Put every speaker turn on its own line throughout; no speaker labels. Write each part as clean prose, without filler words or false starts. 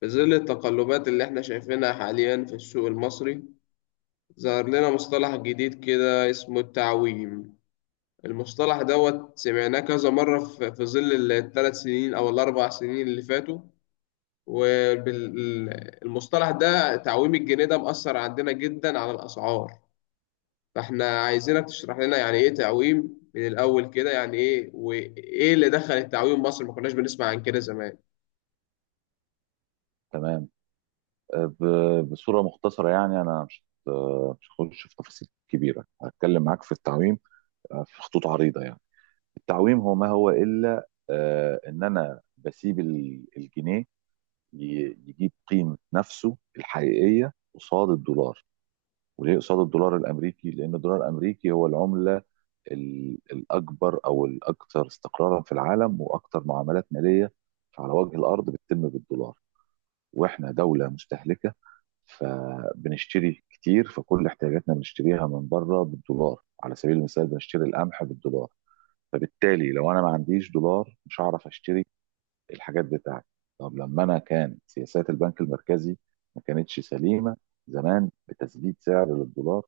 في ظل التقلبات اللي احنا شايفينها حاليا في السوق المصري، ظهر لنا مصطلح جديد كده اسمه التعويم. المصطلح دوت سمعناه كذا مرة في ظل الثلاث سنين أو الأربع سنين اللي فاتوا، والمصطلح ده تعويم الجنيه ده مأثر عندنا جدا على الأسعار. فاحنا عايزينك تشرح لنا يعني إيه تعويم، من الأول كده يعني إيه، وإيه اللي دخل التعويم مصر؟ ما كناش بنسمع عن كده زمان.
تمام. بصورة مختصرة يعني، أنا مش هخش في تفاصيل كبيرة. هتكلم معاك في التعويم في خطوط عريضة يعني. التعويم هو ما هو إلا إن أنا بسيب الجنيه يجيب قيمة نفسه الحقيقية قصاد الدولار. وليه قصاد الدولار الأمريكي؟ لأن الدولار الأمريكي هو العملة الأكبر أو الأكثر استقرارا في العالم، وأكثر معاملات مالية على وجه الأرض بتتم بالدولار. واحنا دولة مستهلكة، فبنشتري كتير، فكل احتياجاتنا بنشتريها من بره بالدولار. على سبيل المثال بنشتري القمح بالدولار. فبالتالي لو انا ما عنديش دولار مش هعرف اشتري الحاجات بتاعتي. طب لما انا، كان سياسات البنك المركزي ما كانتش سليمه زمان، بتسديد سعر للدولار.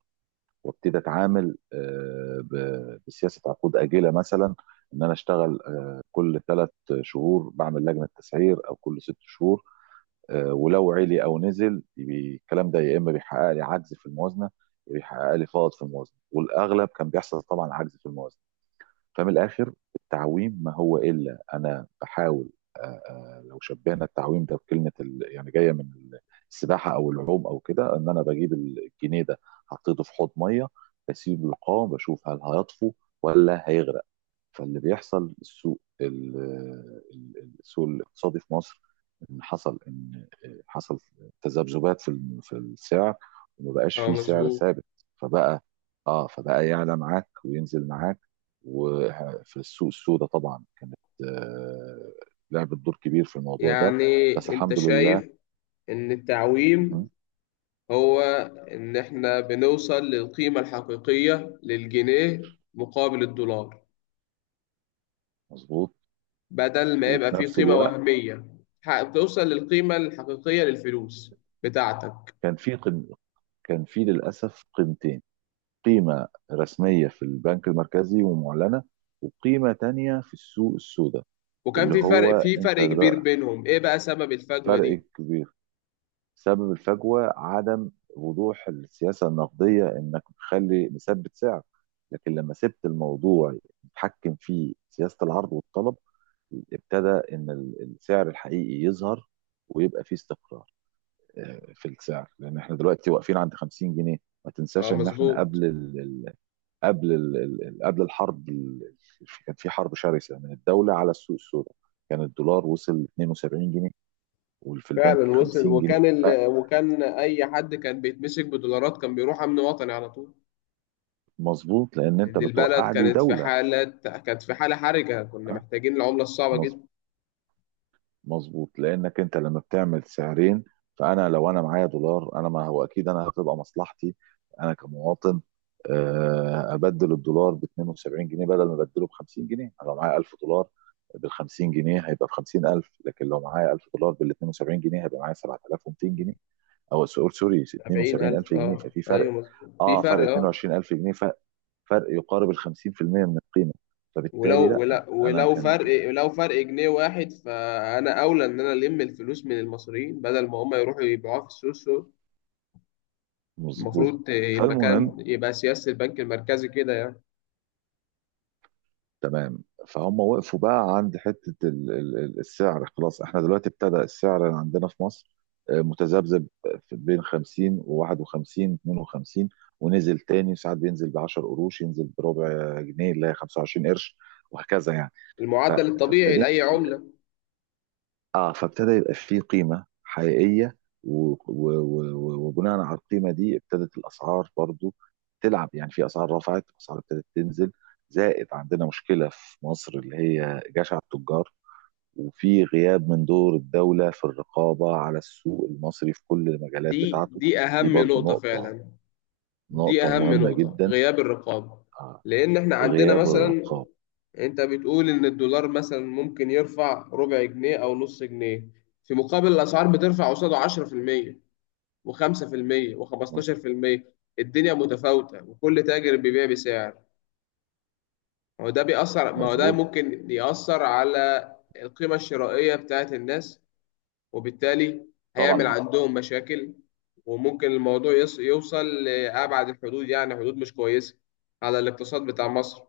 وابتدي اتعامل بسياسه عقود اجله مثلا، ان انا اشتغل كل 3 شهور بعمل لجنه تسعير، او كل 6 شهور. ولو علي او نزل يبي الكلام ده، يا اما بيحقق لي عجز في الموازنه، يا بيحقق لي فائض في الموازنه، والاغلب كان بيحصل طبعا عجز في الموازنه. فمن الاخر، التعويم ما هو الا انا بحاول. آه، لو شبهنا التعويم ده بكلمه يعني جايه من السباحه او العوم او كده، ان انا بجيب الجنيه ده حطيته في حوض ميه، بسيبه يقام بشوف هل هيطفو ولا هيغرق. فاللي بيحصل، السوق السوق الاقتصادي في مصر، ان حصل تذبذبات في في السعر، وما بقاش
اه،
فيه سعر
مظبوط.
ثابت. فبقى اه فبقى يعلى معاك وينزل معاك. وفي السوق السوداء طبعا، كانت آه، لعبت دور كبير في الموضوع ده.
يعني
بس
انت
الحمد لله.
شايف ان
مهم.
التعويم هو إن إحنا بنوصل للقيمة الحقيقية للجنيه مقابل الدولار،
مظبوط.
بدل ما يبقى
وفي
فيه
نفس
قيمة
الوقت
وهمية، بتوصل للقيمة الحقيقية للفلوس بتاعتك.
كان في قم... كان في للاسف قيمتين: قيمة رسمية في البنك المركزي ومعلنة، وقيمة تانية في السوق السوداء.
وكان
اللي
في
هو
فرق في
انت
فرق كبير
در-
بينهم. إيه بقى سبب الفجوة دي؟
فرق كبير. سبب الفجوة عدم وضوح السياسة النقدية، انك بتخلي مثبت سعر. لكن لما سبت الموضوع يتحكم فيه سياسة العرض والطلب، ابتدى ان السعر الحقيقي يظهر، ويبقى فيه استقرار في السعر. لان احنا دلوقتي واقفين عند 50 جنيه. ما
آه،
تنساش ان احنا
مظبوط.
قبل الحرب، كان في حرب شرسة من الدولة على السوق السوداء. كان الدولار وصل 72 جنيه، وفي البنك
فعلا وصل،
50 جنيه.
وكان وكان أي حد كان بيتمسك بدولارات كان بيروح أمن وطني على طول.
فمظبوط، لأن أنت
دي البلد
بتوقع لي دولة.
كانت في حالة حرجة، كنا
أه؟
محتاجين العملة الصعبة جدا.
مظبوط. لانك انت لما بتعمل سعرين، فانا لو انا معايا دولار، انا ما هو اكيد انا هتبقى مصلحتي، انا كمواطن، ابدل الدولار ب 72 جنيه بدل ما ابدله ب 50 جنيه. انا لو معايا 1000 دولار بال 50 جنيه هيبقى ب 50,000، لكن لو معايا 1000 دولار بال 72 جنيه هيبقى معايا 7,200 جنيه. او سوري سوري، 72000
70,000.
جنيه
اه،
ففي
ايوه،
فرق.
مظبوط، في
اه، فرق
فرق. اه،
22,000 جنيه. فرق يقارب ال 50% من القيمه.
ولو
فبالتالي
ولو
لا انا
ولو
كان.
فرق ولو فرق جنيه واحد، فانا اولى ان انا الم الفلوس من المصريين بدل ما هم يروحوا يبيعوها في السوق.
مظبوط.
المفروض المكان
فالمهم،
يبقى سياسة البنك المركزي كده يعني.
تمام، فهم وقفوا بقى عند حتة السعر. خلاص، احنا دلوقتي ابتدى السعر عندنا في مصر متذبذب في بين 50 و51، 52، ونزل تاني. ساعات بينزل ب 10 قروش، ينزل بربع جنيه اللي هي 25 قرش، وهكذا يعني. ف-
المعدل الطبيعي
فابتدينا.
لأي عملة.
اه، فابتدى يبقى فيه قيمة حقيقية. وبناء على القيمة دي، ابتدت الأسعار برضو تلعب، يعني في أسعار رفعت، أسعار ابتدت تنزل. زائد عندنا مشكلة في مصر، اللي هي جشع التجار، وفي غياب من دور الدولة في الرقابة على السوق المصري في كل المجالات
دي
بتاعته.
دي
دي
أهم
برضو
نقطة
نقطة،
فعلا. دي
نقطة
أهم
مهمة
نقطة،
جدا.
غياب الرقابة.
آه.
لأن إحنا عندنا
غياب
مثلا،
الرقابة.
أنت بتقول إن الدولار مثلا ممكن يرفع ربع جنيه أو نص جنيه، في مقابل الأسعار بترفع قصاده 10% و5%
مظ-
و15%. الدنيا متفاوتة وكل تاجر بيبيع بسعر. ما هو ده
مظبوط.
ممكن يأثر على القيمة الشرائية بتاعت الناس، وبالتالي هيعمل
طبعا،
عندهم مشاكل. وممكن الموضوع يوصل لأبعد الحدود، يعني حدود مش كويسة على الاقتصاد بتاع مصر.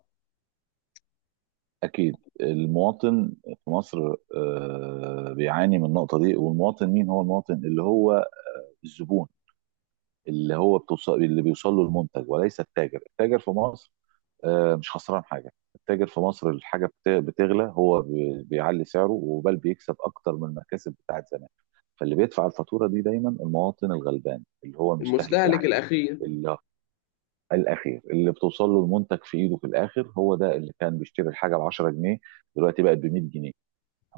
أكيد. المواطن في مصر بيعاني من النقطة دي. والمواطن مين؟ هو المواطن اللي هو الزبون، اللي هو بتوصل اللي بيوصل له المنتج، وليس التاجر. التاجر في مصر مش خسران حاجة. التاجر في مصر الحاجة بتغلى، هو بيعلي سعره، وبل بيكسب أكتر من المكاسب بتاعت زمان. فاللي بيدفع الفاتورة دي دايما المواطن الغلبان، اللي هو المستهلك
المستهلك
العادي،
الأخير.
اللي الأخير، اللي بتوصل له المنتج في إيده في الآخر. هو ده اللي كان بيشتري الحاجة ب 10 جنيه، دلوقتي بقت ب 100 جنيه.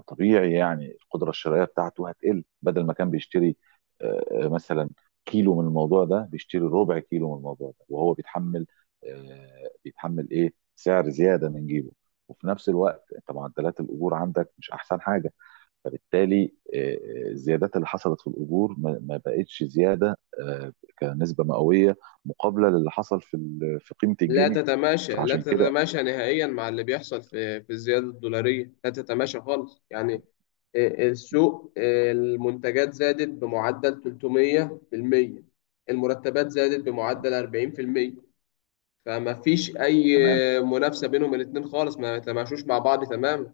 طبيعي يعني القدره الشرائيه بتاعته هتقل. بدل ما كان بيشتري مثلا كيلو من الموضوع ده، بيشتري ربع كيلو من الموضوع ده، وهو بيتحمل ايه، سعر زياده من جيبه. وفي نفس الوقت انت معدلات الاجور عندك مش احسن حاجه. فبالتالي الزيادات اللي حصلت في الاجور ما بقتش زياده كنسبه مئويه مقابله للي حصل في في قيمه الجنيه.
لا
فعشان كده.
تتماشى نهائيا مع اللي بيحصل في الزيادة الدولارية، لا تتماشى خالص يعني. السوق، المنتجات زادت بمعدل 300%، المرتبات زادت بمعدل 40%. فما فيش أي
تمام.
منافسة بينهم الاتنين خالص، ما تماشوش مع بعض تماما.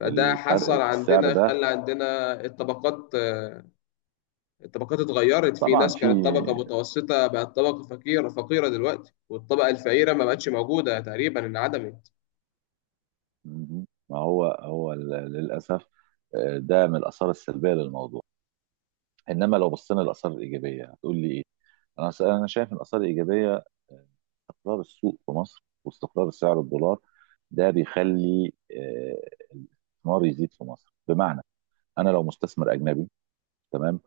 فده
الفرق
حصل
في السعر
عندنا،
ده.
خلى عندنا الطبقات، الطبقات اتغيرت. في
طبعا.
ناس
في
كانت طبقة متوسطة بقت طبقة فقيرة، فقيرة دلوقتي، والطبقة الفقيرة ما بقتش موجودة، تقريبا انعدمت.
ما هو هو للأسف ده من الآثار السلبية للموضوع. إنما لو بصينا للآثار الإيجابية، هتقول لي إيه؟ أنا شايف إن الآثار الإيجابية، آه، استقرار السوق في مصر واستقرار سعر الدولار. ده بيخلي الاستثمار يزيد في مصر، بمعنى أنا لو مستثمر أجنبي، تمام،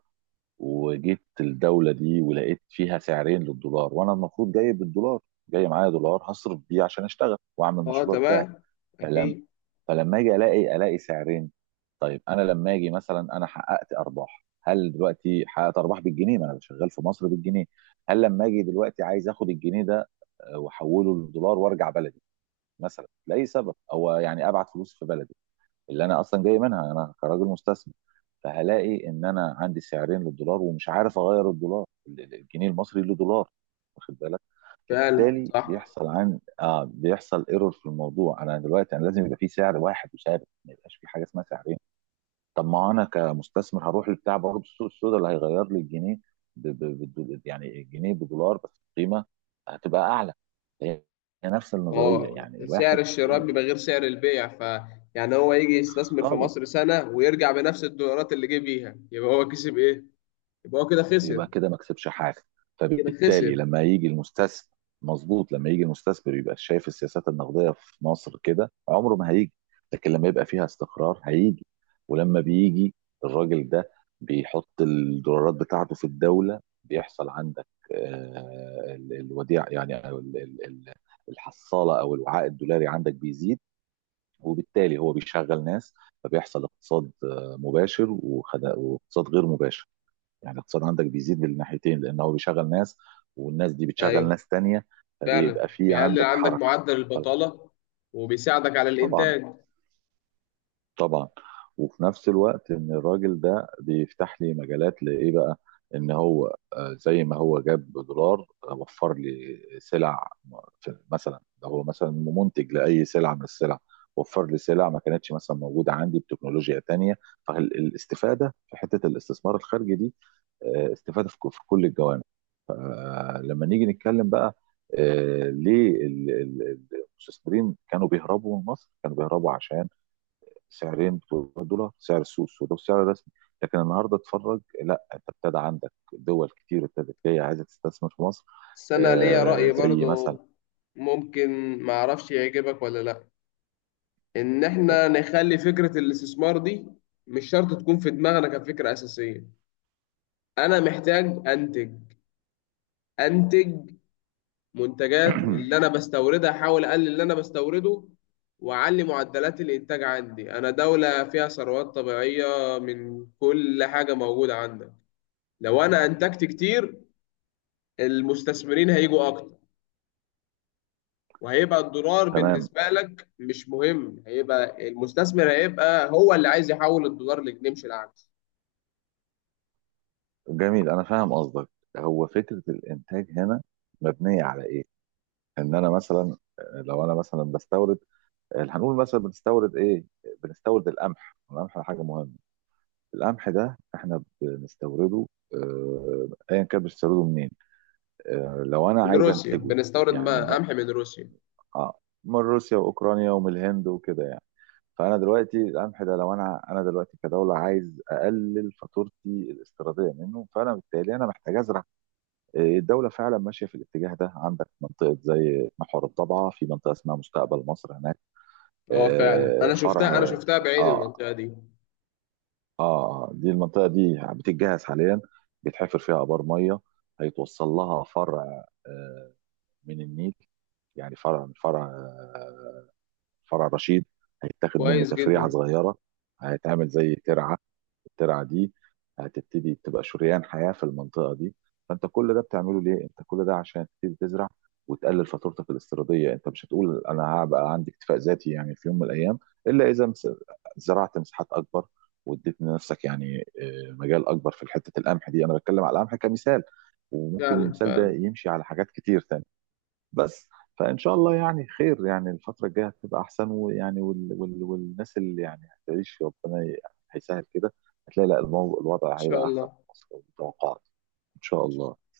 وجيت الدولة دي ولقيت فيها سعرين للدولار، وأنا المفروض جاي بالدولار، جاي معايا دولار هصرف بيه عشان أشتغل وأعمل
اه،
المشروع بتاعي.
تمام. اكيد.
فلما اجي، الاقي سعرين. طيب انا لما اجي مثلا انا حققت ارباح، هل دلوقتي حققت ارباح بالجنيه؟ ما انا شغال في مصر بالجنيه. هل لما اجي دلوقتي عايز اخد الجنيه ده واحوله للدولار وارجع بلدي، مثلا لاي سبب، او يعني ابعت فلوس في بلدي اللي انا اصلا جاي منها، انا كراجل مستثمر؟ فهلاقي ان انا عندي سعرين للدولار، ومش عارف اغير الدولار، الجنيه المصري له دولار، واخد بالك.
فعلا،
فبالتالي
صح.
بيحصل عن اه بيحصل ايرور في الموضوع. انا دلوقتي انا لازم يبقى في سعر واحد وثابت، ما يبقاش في حاجه اسمها سعرين. طب ما انا كمستثمر هروح لبتاع برضه السوق السوداء اللي هيغير لي الجنيه يعني الجنيه بدولار، بس القيمه هتبقى اعلى. هي هي نفس النظريه،
هو
يعني
سعر
الواحد.
الشراء
ال-
بيبقى غير سعر البيع. ف يعني هو يجي يستثمر في
خالص.
مصر سنة ويرجع بنفس الدولارات اللي جه بيها، يبقى هو كسب ايه؟ يبقى هو كده خسر،
يبقى كده ما كسبش حاجه.
كده
فبالتالي
خسر.
لما يجي المستثمر. مظبوط. لما يجي المستثمر يبقى شايف السياسات النقديه في مصر كده، عمره ما هيجي. لكن لما يبقى فيها استقرار هيجي. ولما بيجي الراجل ده بيحط الدولارات بتاعته في الدوله، بيحصل عندك الوديعه يعني، أو الحصاله او الوعاء الدولاري عندك بيزيد. وبالتالي هو بيشغل ناس، فبيحصل اقتصاد مباشر واقتصاد غير مباشر. يعني الاقتصاد عندك بيزيد بالناحيتين، لان هو بيشغل ناس، والناس دي بتشغل
ايوه.
ناس تانية.
فعلا.
فبيبقى في
بيقلل
عندك
عندك
حركة.
معدل
فالح-
البطالة وبيساعدك على
طبعا،
الانتاج.
طبعا. وفي نفس الوقت، ان الراجل ده بيفتح لي مجالات لايه بقى؟ ان هو زي ما هو جاب دولار، وفر لي سلع. مثلا، ده هو مثلا منتج لاي سلعة من السلع، وفر لي سلع ما كانتش مثلا موجودة عندي، بتكنولوجيا تانية. فالاستفادة في حتة الاستثمار الخارجي دي استفادة في في كل الجوانب. لما نيجي نتكلم بقى ليه المستثمرين كانوا بيهربوا من مصر؟ كانوا بيهربوا عشان سعرين بتوع الدولار، سعر السوق السوداء والسعر الرسمي، لكن النهارده اتفرج، لا، انت ابتدى عندك دول كتير ابتدت جايه عايزه تستثمر في مصر،
بس انا ليا رأي
زي مثلا
برضو، ممكن ما اعرفش يعجبك ولا لا. ان احنا نخلي فكرة الاستثمار دي مش شرط تكون في دماغنا كفكرة أساسية. أنا محتاج أنتج انتج منتجات اللي انا بستوردها، احاول اقلل اللي انا بستورده، واعلي معدلات الانتاج عندي. انا دولة فيها ثروات طبيعية، من كل حاجة موجودة عندك. لو انا انتجت كتير، المستثمرين هيجوا اكتر، وهيبقى الدولار
تمام.
بالنسبة لك مش مهم، هيبقى المستثمر هيبقى هو اللي عايز يحول الدولار لجنيه مش العكس.
جميل، انا فاهم قصدك. هو فكره الانتاج هنا مبنيه على ايه؟ ان انا مثلا لو انا مثلا بستورد هنقول مثلا بنستورد ايه؟ بنستورد القمح. القمح حاجه مهمه. القمح ده احنا بنستورده ايا كان بنستورده منين. لو انا
من
عايز
روسيا
انتجه،
بنستورد،
يعني
ما
أنا-
قمح من روسيا.
آه، من روسيا واوكرانيا ومن الهند وكده يعني. فانا دلوقتي القمح ده، لو انا دلوقتي كدوله عايز اقلل فاتورتي الاستيراديه منه، فانا بالتالي انا محتاج ازرع. الدوله فعلا ماشيه في الاتجاه ده. عندك منطقه زي محور الضبعه، في منطقه اسمها مستقبل مصر هناك.
اه، فعلا، انا شفتها انا
فرع.
شفتها بعيني
اه.
المنطقة دي.
اه، دي المنطقه دي بتتجهز حاليا، بيتحفر فيها ابار ميه، هيتوصل لها فرع من النيل، يعني فرع من فرع، فرع رشيد، هيتاخد منه
كويس
تفريعه
جدا.
صغيره، هيتعمل زي ترعه. الترعه دي هتبتدي تبقى شريان حياه في المنطقه دي. فانت كل ده بتعمله ليه؟ انت كل ده عشان تبتدي تزرع وتقلل فاتورتك الاستيراديه. انت مش هتقول انا هبقى عندي اكتفاء ذاتي يعني في يوم من الايام، الا اذا زرعت مساحات اكبر، واديت لنفسك يعني مجال اكبر في حته القمح دي. انا بتكلم على القمح كمثال، وممكن
فعلا،
المثال ده
فعلا.
يمشي على حاجات كتير تانية. بس فان شاء الله يعني خير، يعني الفتره الجايه هتبقى احسن، ويعني والناس اللي يعني هتعيش، ربنا هيسهل كده، هتلاقي، لا، الوضع
شاء
هيبقى
الله
احسن في
إن
مصر، والتوقعات ان شاء الله.